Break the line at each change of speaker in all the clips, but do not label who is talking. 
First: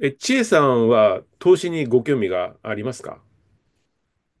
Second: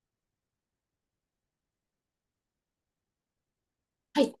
千恵さんは投資にご興味がありますか？
はい、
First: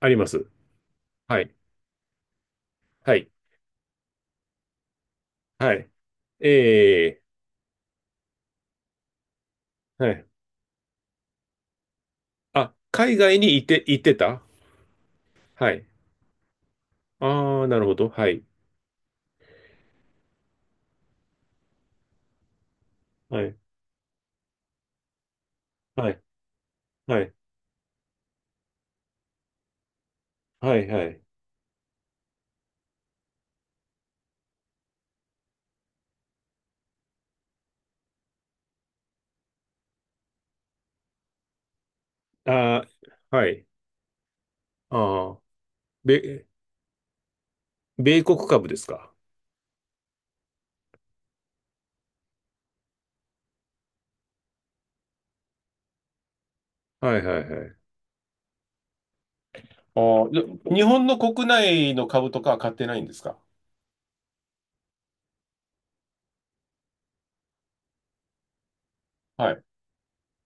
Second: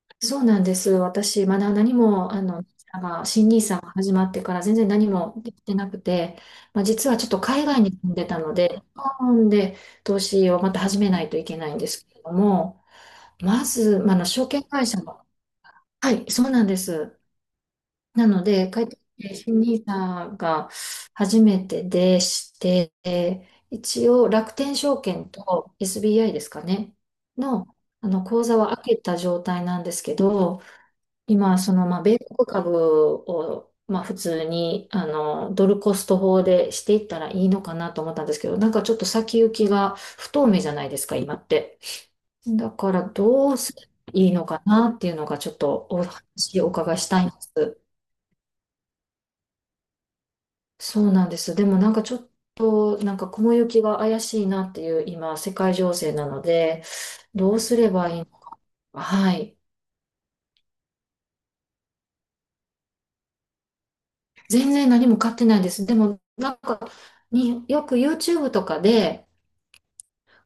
ありま
そう
す。
なんです。
は
私、
い。
まだ何も、
はい。
新 n i s が始まってから全然何もでき
は
てな
い。
くて、実は
え
ちょっと海外に住んでたので、日本で
は
投
い。
資をまた始めないといけないんですけれど
あ、
も、
海外に
ま
いて、
ず、
行ってた。
証券会社の、
はい。
はい、そうなんです。
ああ、なるほど。
な
は
の
い。
で、帰ってきて、新 n さんが初めてでして、
はい。
一応楽天証券と
はい。
SBI ですかね、
はい。
の、あの口座は開けた状態なんですけど、
はい。はい。
今、米国株を、普通に、ドルコスト法でしていったらいいのかなと思ったんですけど、なんかちょっと先行きが不透明じゃないですか、今って。だ
あ
から、
ー、は
どう
い。
すればいいのかなっていうの
あ
が、
あ、
ちょっとお
米、
話をお伺いしたいんです。
米国株ですか？
そうなんです。でも、なんかちょっと、なんか雲行きが怪しいなっていう、今、世界情勢なので、
はい。はい。
どう
はい。
すればいいのか。はい。
ああ、で日本の国内の株とかは買ってないんですか？
全然何も買ってないです。でも、なんか、によく YouTube とかで、
はい。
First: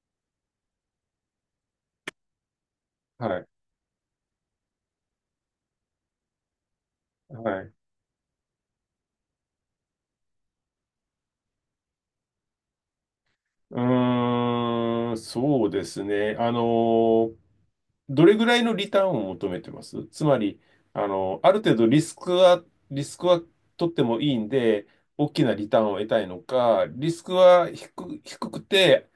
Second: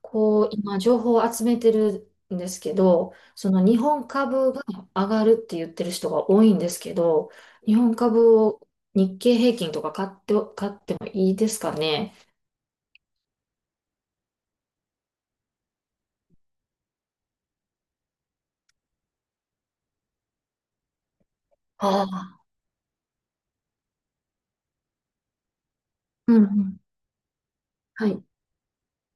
こう、今、情報を集めてるんですけど、
はい。
その日本株が上がるって言ってる人が多いんですけど、
はい。
日本株を日経平均とか買って、買ってもいいですかね？
うーん、そうですね。どれぐらいのリターンを求めてます？つまり、あの、ある程度リ
あ
スク
あ、
は、リスクは取ってもいいんで、大きなリターンを得たい
うんう
の
ん。
か、リスクは低、
はい。
低くて、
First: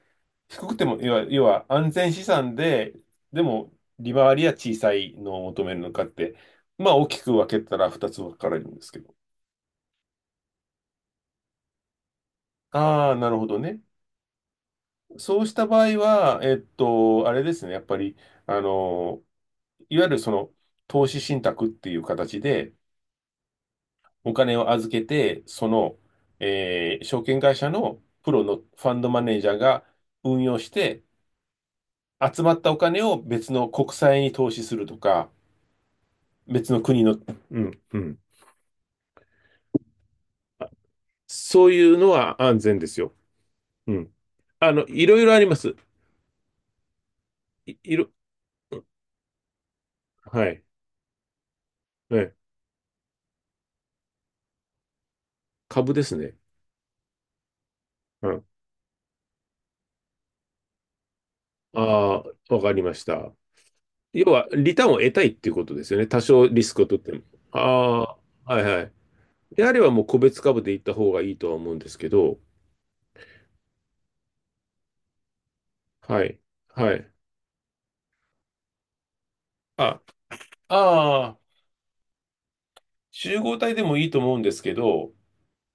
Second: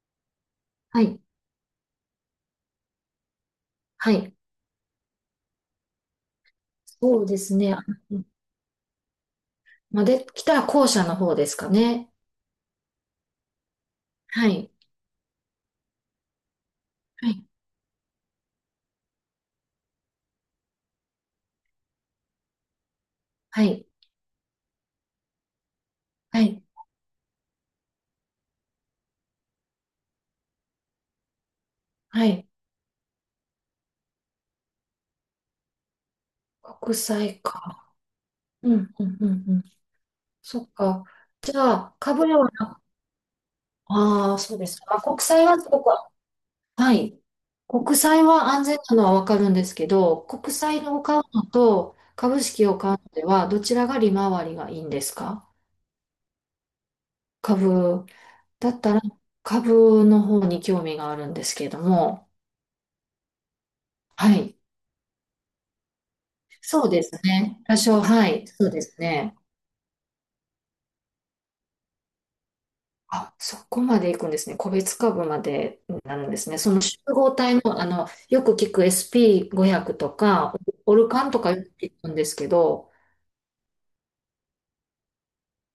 低くても、
はい。
要は安全資産で、でも
は
利
い。
回りは小さいのを求めるのかって、まあ大き
そう
く
で
分
す
け
ね。
たら2つ分
の
かれるんですけど。
まあ、できたら後者の方ですかね。
ああ、なるほどね。
はい。
そうした場合は、
は
あれ
い。
ですね、やっぱり、あの、いわゆるその、投資信託っていう形で、
はい。
お金を預けて、その、
はい。
証券会社のプロのファンドマネージャーが運用して、
は
集
い。
まったお金を別の国債に投資するとか、別の
国
国の、
債
うん、
か。
うん。
うん、うん、うん、うん。そっか。じ
そ
ゃ
うい
あ、
うの
株で
は安
は、
全ですよ。うん。
ああ、そうで
あ
す
の、
か。
い
国
ろいろあ
債
りま
はす
す。
ごくはい。
い、い
国
ろ、
債は安全なのはわかるんですけど、
は
国
い。
債を買うのと
ええ、
株式を買うのでは、どちらが利回りがいいんですか？
株ですね。
株。
うん。
だったら株の方に興味があるんですけれど
あ
も。
あ、わかりました。
は
要は、
い。
リターンを得たいっていうことですよね。多少リスク
そ
を
う
取
で
っ
す
ても。
ね。
あ
多少、はい。
あ、はい
そうで
はい。
すね。
であればもう個別株で行った方がいいとは思うんですけど、
あ、そこまで行くんですね。個別株までな
は
るんで
い。
すね。その
は
集
い。
合体の、あの、よく聞く SP500
あ、
とか、オルカン
ああ、
とかよく聞くんですけど、
集合体でもいいと思うんですけど、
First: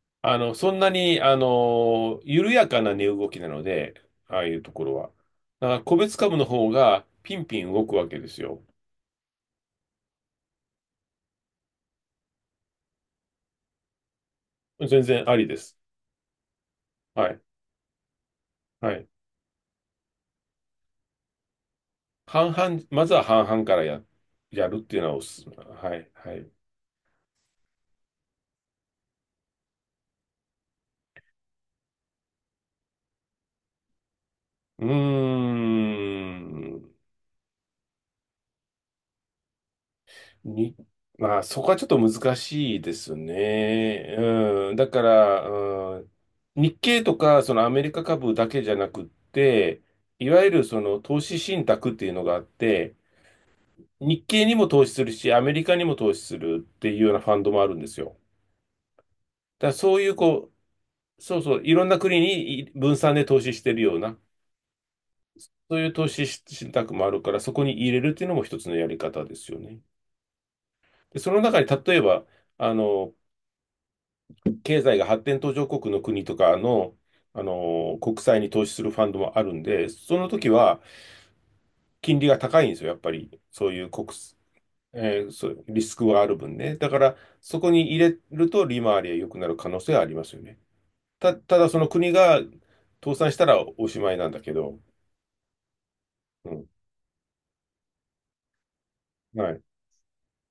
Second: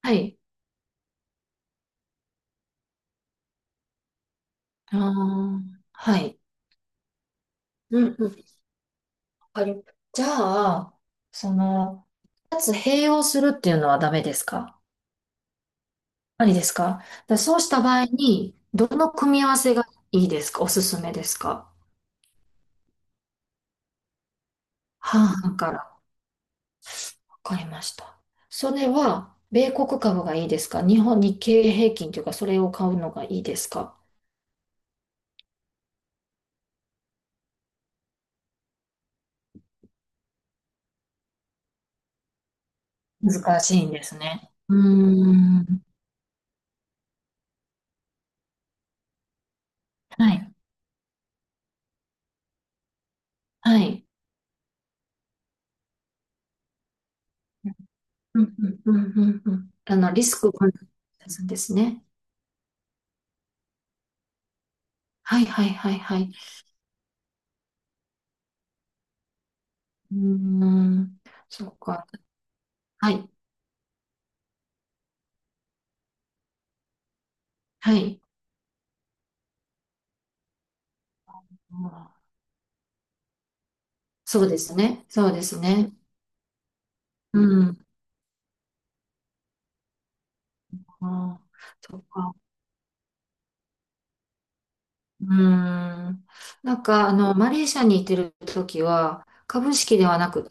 は
あ
い。
の、そんなに、あの、緩やかな値動きなので、ああいうところ
あ
は。
ー
だから個別
は
株
い。
の方がピンピン動く
う
わ
ん
けで
うん。
すよ。
あれ、じゃあ、その、二つ併用するっていうのはダメですか？
全然ありです。
ありですか？
は
で
い。
そうした場合に、ど
はい。
の組み合わせがいいですか？おすすめですか？
半々、まずは半々からやるっていうのはお
半
すすめ。
々か
は
ら。
い。はい。う
わかりました。それは、米国株がいいですか？日本、日経平均というか、それを買うのがいいですか？
ーん。に、まあ、そこはちょっと難しいです
難しいんで
ね。
すね。
う
う
ん。
ー
だから、
ん。
うん、日経とか、そのアメリカ株だけじゃなくって、
は
いわゆ
い。
るその投資信託っていうのがあって、
はい。
日経にも投資するし、アメリカにも投資するっていうようなファンドもあるんですよ。
うんうんうんうんう
だから
ん。あ
そうい
の、
う、
リスク
こ
を感る
う、そう
ん
そ
で
う、い
す
ろんな
ね。
国にい分散で投資してるような、
はいはい
そうい
は
う
い
投
は
資
い。
し信託もあるから、そこに入れるっていうのも一つのやり方ですよね。
うー
で、
ん、
その中に
そっ
例え
か。
ば、あ
は
の、
い、
経済が発展途上国の国とかの、あ
は
の、国
い。
債に投資するファンドもあるんで、その時は
あー
金利が高いんですよ、やっぱり。そういう国、
そうですね、そうで
そ
す
う、リ
ね。
スクがある分ね。だから、
う
そこ
ん、
に入れると利回りが良くなる可能性はありますよね。
あー、
ただその
そっ
国
か。
が倒産したらおしまいなんだけど。
うーん。
うん。
なんか、あの、マレーシアにいてる時は、
はい。
株式ではなくて、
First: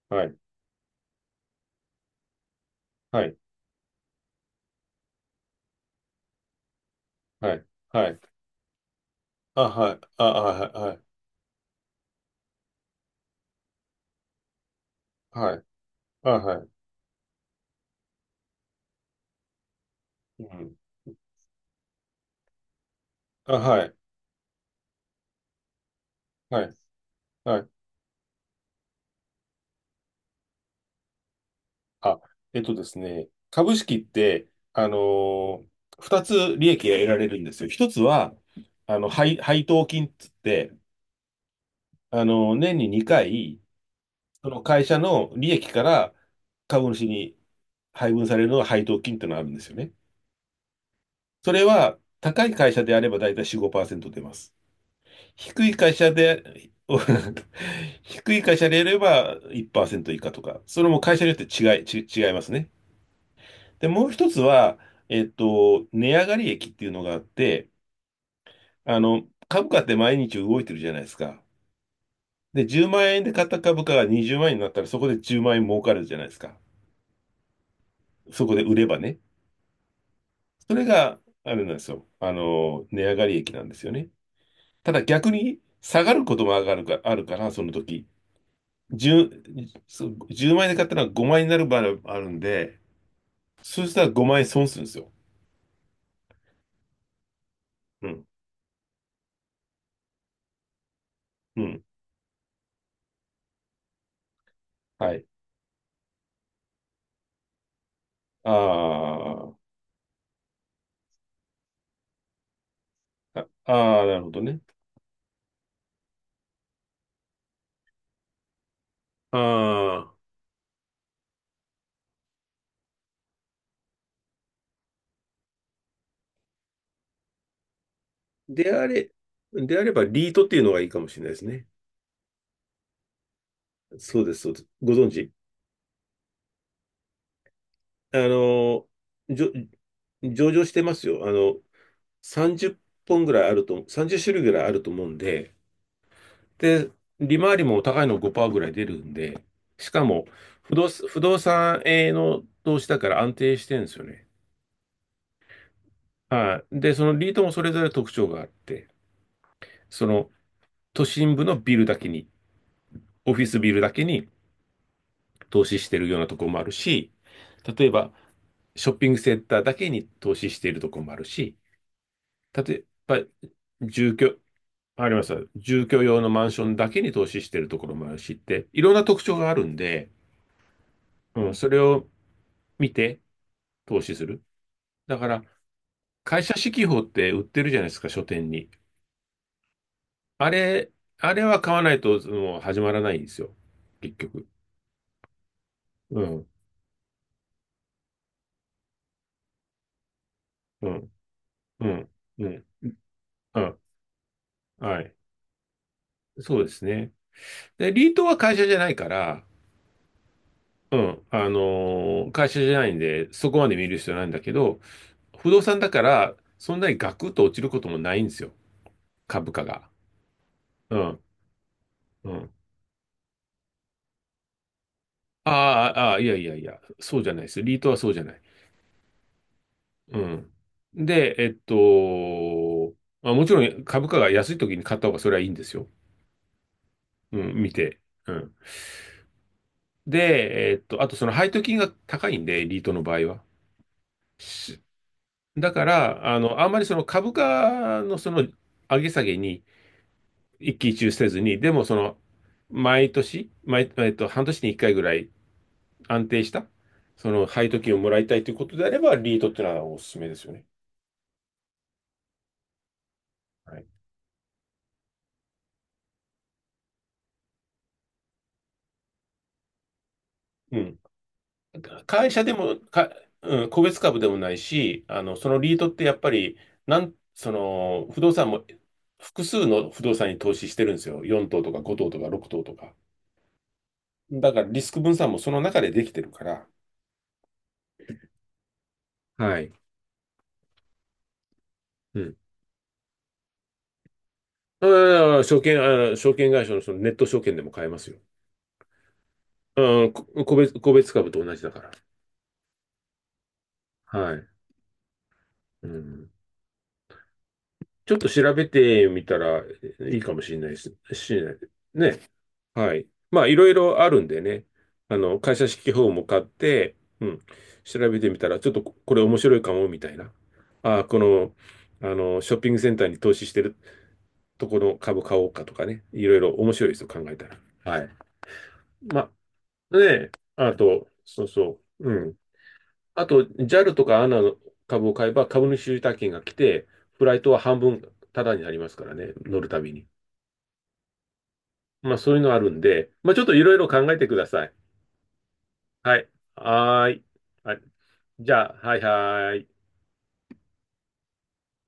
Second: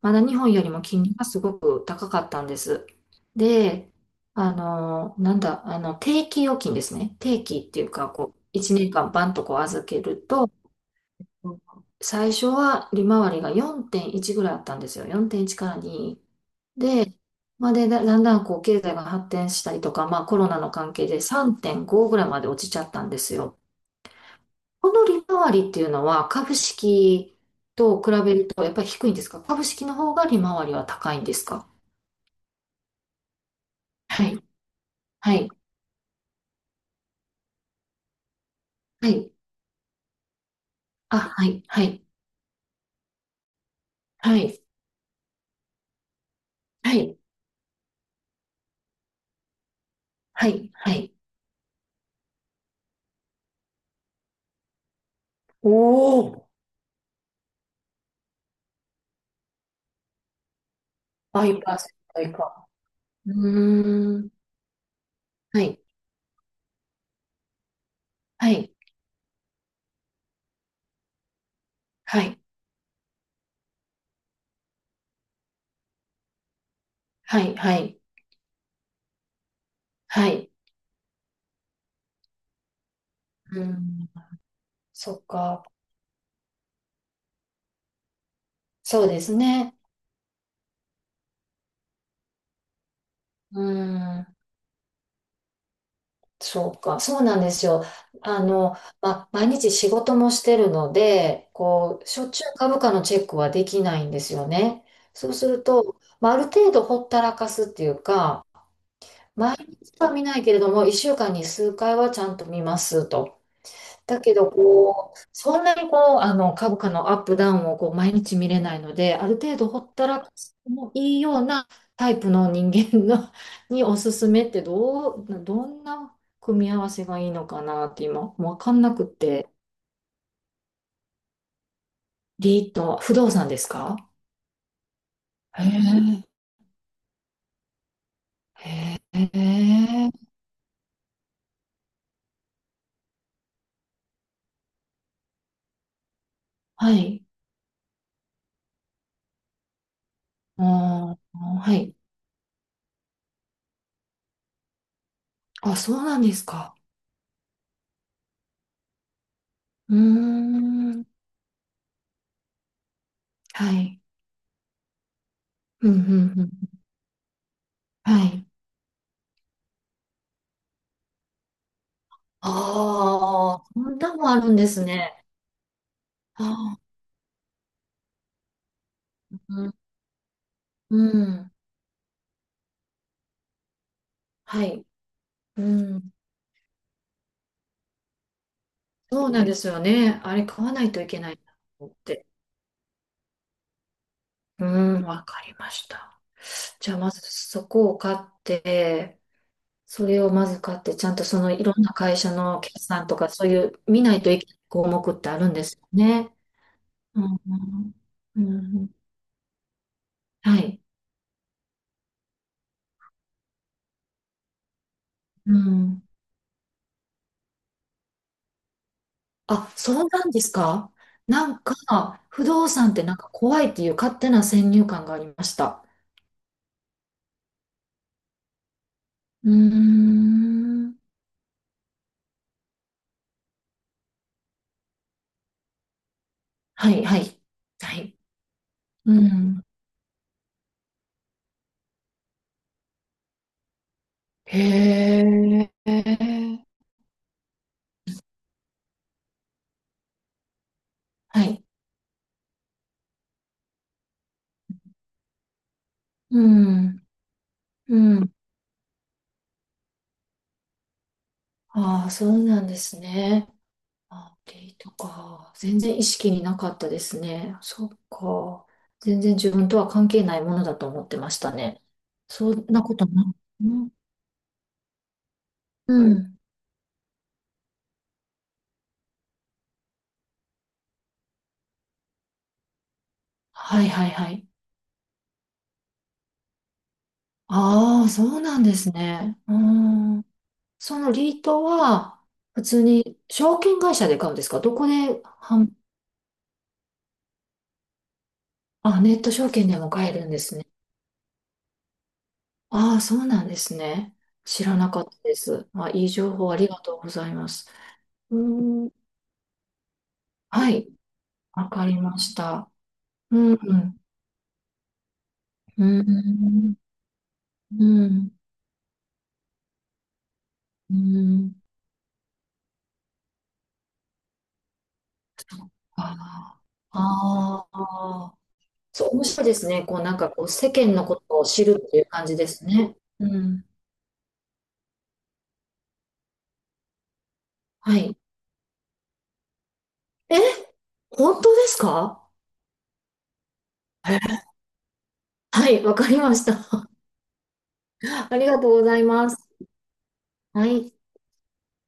まだ
は
日
い。
本よりも金利がすごく高かったんです。
はい。
で、あの、なんだ、あの、定期預金ですね。定
は
期
い。
っていう
は
か、
い。
こう、1年間バンとこう
あ、
預
はい。
ける
あ、あ
と、
はい。はい。
最初は利回りが4.1ぐらいあったんですよ。
は
4.1
い。
から2
あ、はい。
で、まあ、で、だんだんこう経済が発展したりとか、まあ、コ
う
ロナの
ん。
関係で3.5ぐらいまで落ちちゃったんです
あ、
よ。
はい。
この利回りっていうのは株
はい。
式
はい。
と比べるとやっぱり低いんですか？株式の方が利回りは高いんですか？
あ、えっとですね、株式っ
はい、
て、あの
はい、
ー、二つ利益が得られるんですよ。一つは、あの、
はい。
配当金っつって、
あ、はい、はい、
年に2回、
は
その
い、
会社の利益から株
は
主
い、
に配分されるのが配当金っていうのがあるんですよね。
はい、はい。
それは、高い会社であればだいたい4、5%出ます。低
お
い会社
お、
で、低い会社であれば1%以下とか、それも会社によって
倍パーセント
違
以
います
下。
ね。
う
で、もう
ーん、
一つは、
はい、
値上がり益っていうのがあって、
はい、
株価って毎日動いてるじゃないですか。
はい、
で、10万円で買った株価が20万円になったら、そこで10万円儲かるじゃないですか。
はい、はい、
そこで売ればね。
はい。
それが、あれなんですよ。値上がり益
う
な
ー
んですよね。
ん、
ただ
そっ
逆に、
か。
下がることも上がるか、あるから、その時。
そうで
10、
すね。
そう1万円で買ったら5万円になる場合があるんで、
うー
そしたら
ん、
5万円損するんですよ。
そうか、そうなんですよ。
うん。
あの、毎日仕事もしてるので、
うん。
こう、しょっちゅう株価のチェックはできないんですよね。
はい。
そうすると、まあ、ある程度ほったらかすっていうか、
あ
毎
ー
日は見ないけれども、1週間に数回はちゃんと見ますと。
あ、ああ、な
だ
るほ
け
ど
ど、
ね。
こう、そんなにこう、あの、株価のアップダウンをこう毎日見れないので、ある程度ほった
ああ、
らかしてもいいようなタイプの人間の におすすめってどんな組み合わせがいいのかなって今、わ
で
かん
あ
なくっ
れ、
て。
であればリートっていうのがいいかもしれないですね。
リート、不動産ですか？
そうです、そうです。ご存知？
へ
あの、
え、へ
じょ、
え、
上場してますよ。あの、30本ぐらいあると、30種類ぐらいあると思うんで、で、
はい。
利回りも高いの5%ぐらい出るんで、しかも、
あ
不動
ー、は
産
い。
への投資だから安定してるんですよね。
あ、そうなんです
は
か。
い。で、そのリートもそれぞれ特徴があって、
う
その
ー
都
ん、
心部のビルだけに、オフィス
は
ビルだ
い。
けに投資し
うん、う
て
ん、
るようなと
う
ころ
ん。
もあるし、例えば、
はい。
ショッピングセンターだけに投資しているところもあるし、例えば、
ああ、そん
住
なも
居、
あるんです
ありま
ね。
す。住居用の
あ
マンション
あ、
だけに投資しているところもあるしって、いろんな特徴
う
があるん
ん、
で、
う
う
ん、
ん、それを見て投資する。
はい、
だから、
うん、
会社四季報って売ってるじゃないですか、書店に。
そうなんですよね。あれ
あ
買わな
れ、
いといけな
あ
い
れ
な
は買わ
と思
な
っ
いと
て。
もう始まらないんですよ。結局。
うん、わかりまし
う
た。
ん、
じゃあまずそこを買って、それをまず買っ
う
て、ちゃ
ん、
んとそのいろん
う
な
ん、
会社
う
の
ん、
決算とかそうい
う
う
ん、
見ないといけない項
は
目
い。
ってあるんですよね。
そうですね。
うん、
で、リートは
うん、
会
う
社じゃな
ん
いから、
はい、
うん、会社じゃないんで、そこまで見る必要ないんだけど、不
う
動産だか
ん。
ら、そんなにガクッと落ちることもないんですよ、株価
あ、
が。
そうなんですか？
うん、
なんか、
う
不
ん。
動産ってなんか怖いっていう勝手な先入観がありま
あ
した。
あ、ああ、いやいやいや、そうじゃないです。リートはそうじゃない。
うー
うん。
ん。
で、まあ、もちろん株価が安い時に買った方がそれはいいんですよ。
はい、は
う
い。
ん、見
は
て。
い。
うん。
うん。
で、あとその配当金が高いんで、リートの場合は。し、
へ
だから、
え。
あの、あんまりその株価のその上げ下げに、一喜一憂せず
は
に、
い。
でもその、毎年、毎、えっと、半年に一回ぐらい安
う
定した、
ん。
その配当金をも
う
らい
ん。
たいということであれば、リートっていうのはおすすめですよね。
ああ、そうなんですね。
はい。
あ、デイとか。全然意識になかったですね。そっか。全然自分とは関係ないものだ
う
と
ん。
思ってましたね。
会社で
そん
も、
なことない。
うん、個
うん。
別株でもないし、あの、そのリート
う
ってやっぱ
ん。
り、その、不動産も、複数の不動産に投資してるんですよ。4棟とか5棟とか6棟とか。
はい、はい、はい。
だからリスク分散もその中でできてるから。
ああ、そうなんですね。うー
はい。
ん。そのリート
う
は、
ん。
普通に証券会社で買うんですか？どこで
ああ、
販、
証券会社のそのネット証券でも買えますよ。
あ、ネット証券でも
う
買
ん、
える
こ
んで
個
すね。
別、個別株と同じだから。
ああ、そうなんですね。
はい。
知らなかったです。ま
う
あ、いい
ん。
情報ありがとうございます。
ちょっと
う
調べ
ーん。
てみたらいいかもしれない
は
で
い、
す。しれない
わかりま
ね。
した。
はい。
う
まあ、い
ん、
ろい
うん、
ろあるんでね。あの、会社
う
式法も買っ
ん、
て、うん。
う
調べて
ん。
みたら、ちょっとここれ面白いかも、みたいな。
う
ああ、この、
ん
あの、ショッピングセンターに投資してるとこの株買おうかとかね。いろいろ
あ
面白いですよ、考えたら。
あ、
はい。
ああ、そう、
ま
面白い
あ、
ですね。こ
ね
う、なんか
え。
こう、世
あ
間の
と、
こと
そ
を
う
知
そ
るっていう
う。う
感じ
ん。
ですね。
あ
う
と、
ん
JAL とかアナの株を買えば株主優待券が来て、フライトは半
は
分
い。
タダになりますからね、乗るたびに。
え、本当です
まあ
か？
そういうのあるんで、まあちょっといろいろ考えてください。
はい、わかり
はい。
ました。
はーい。あ、
あり
じ
がとう
ゃ
ご
あ、は
ざ
い
います。
はーい。
はい。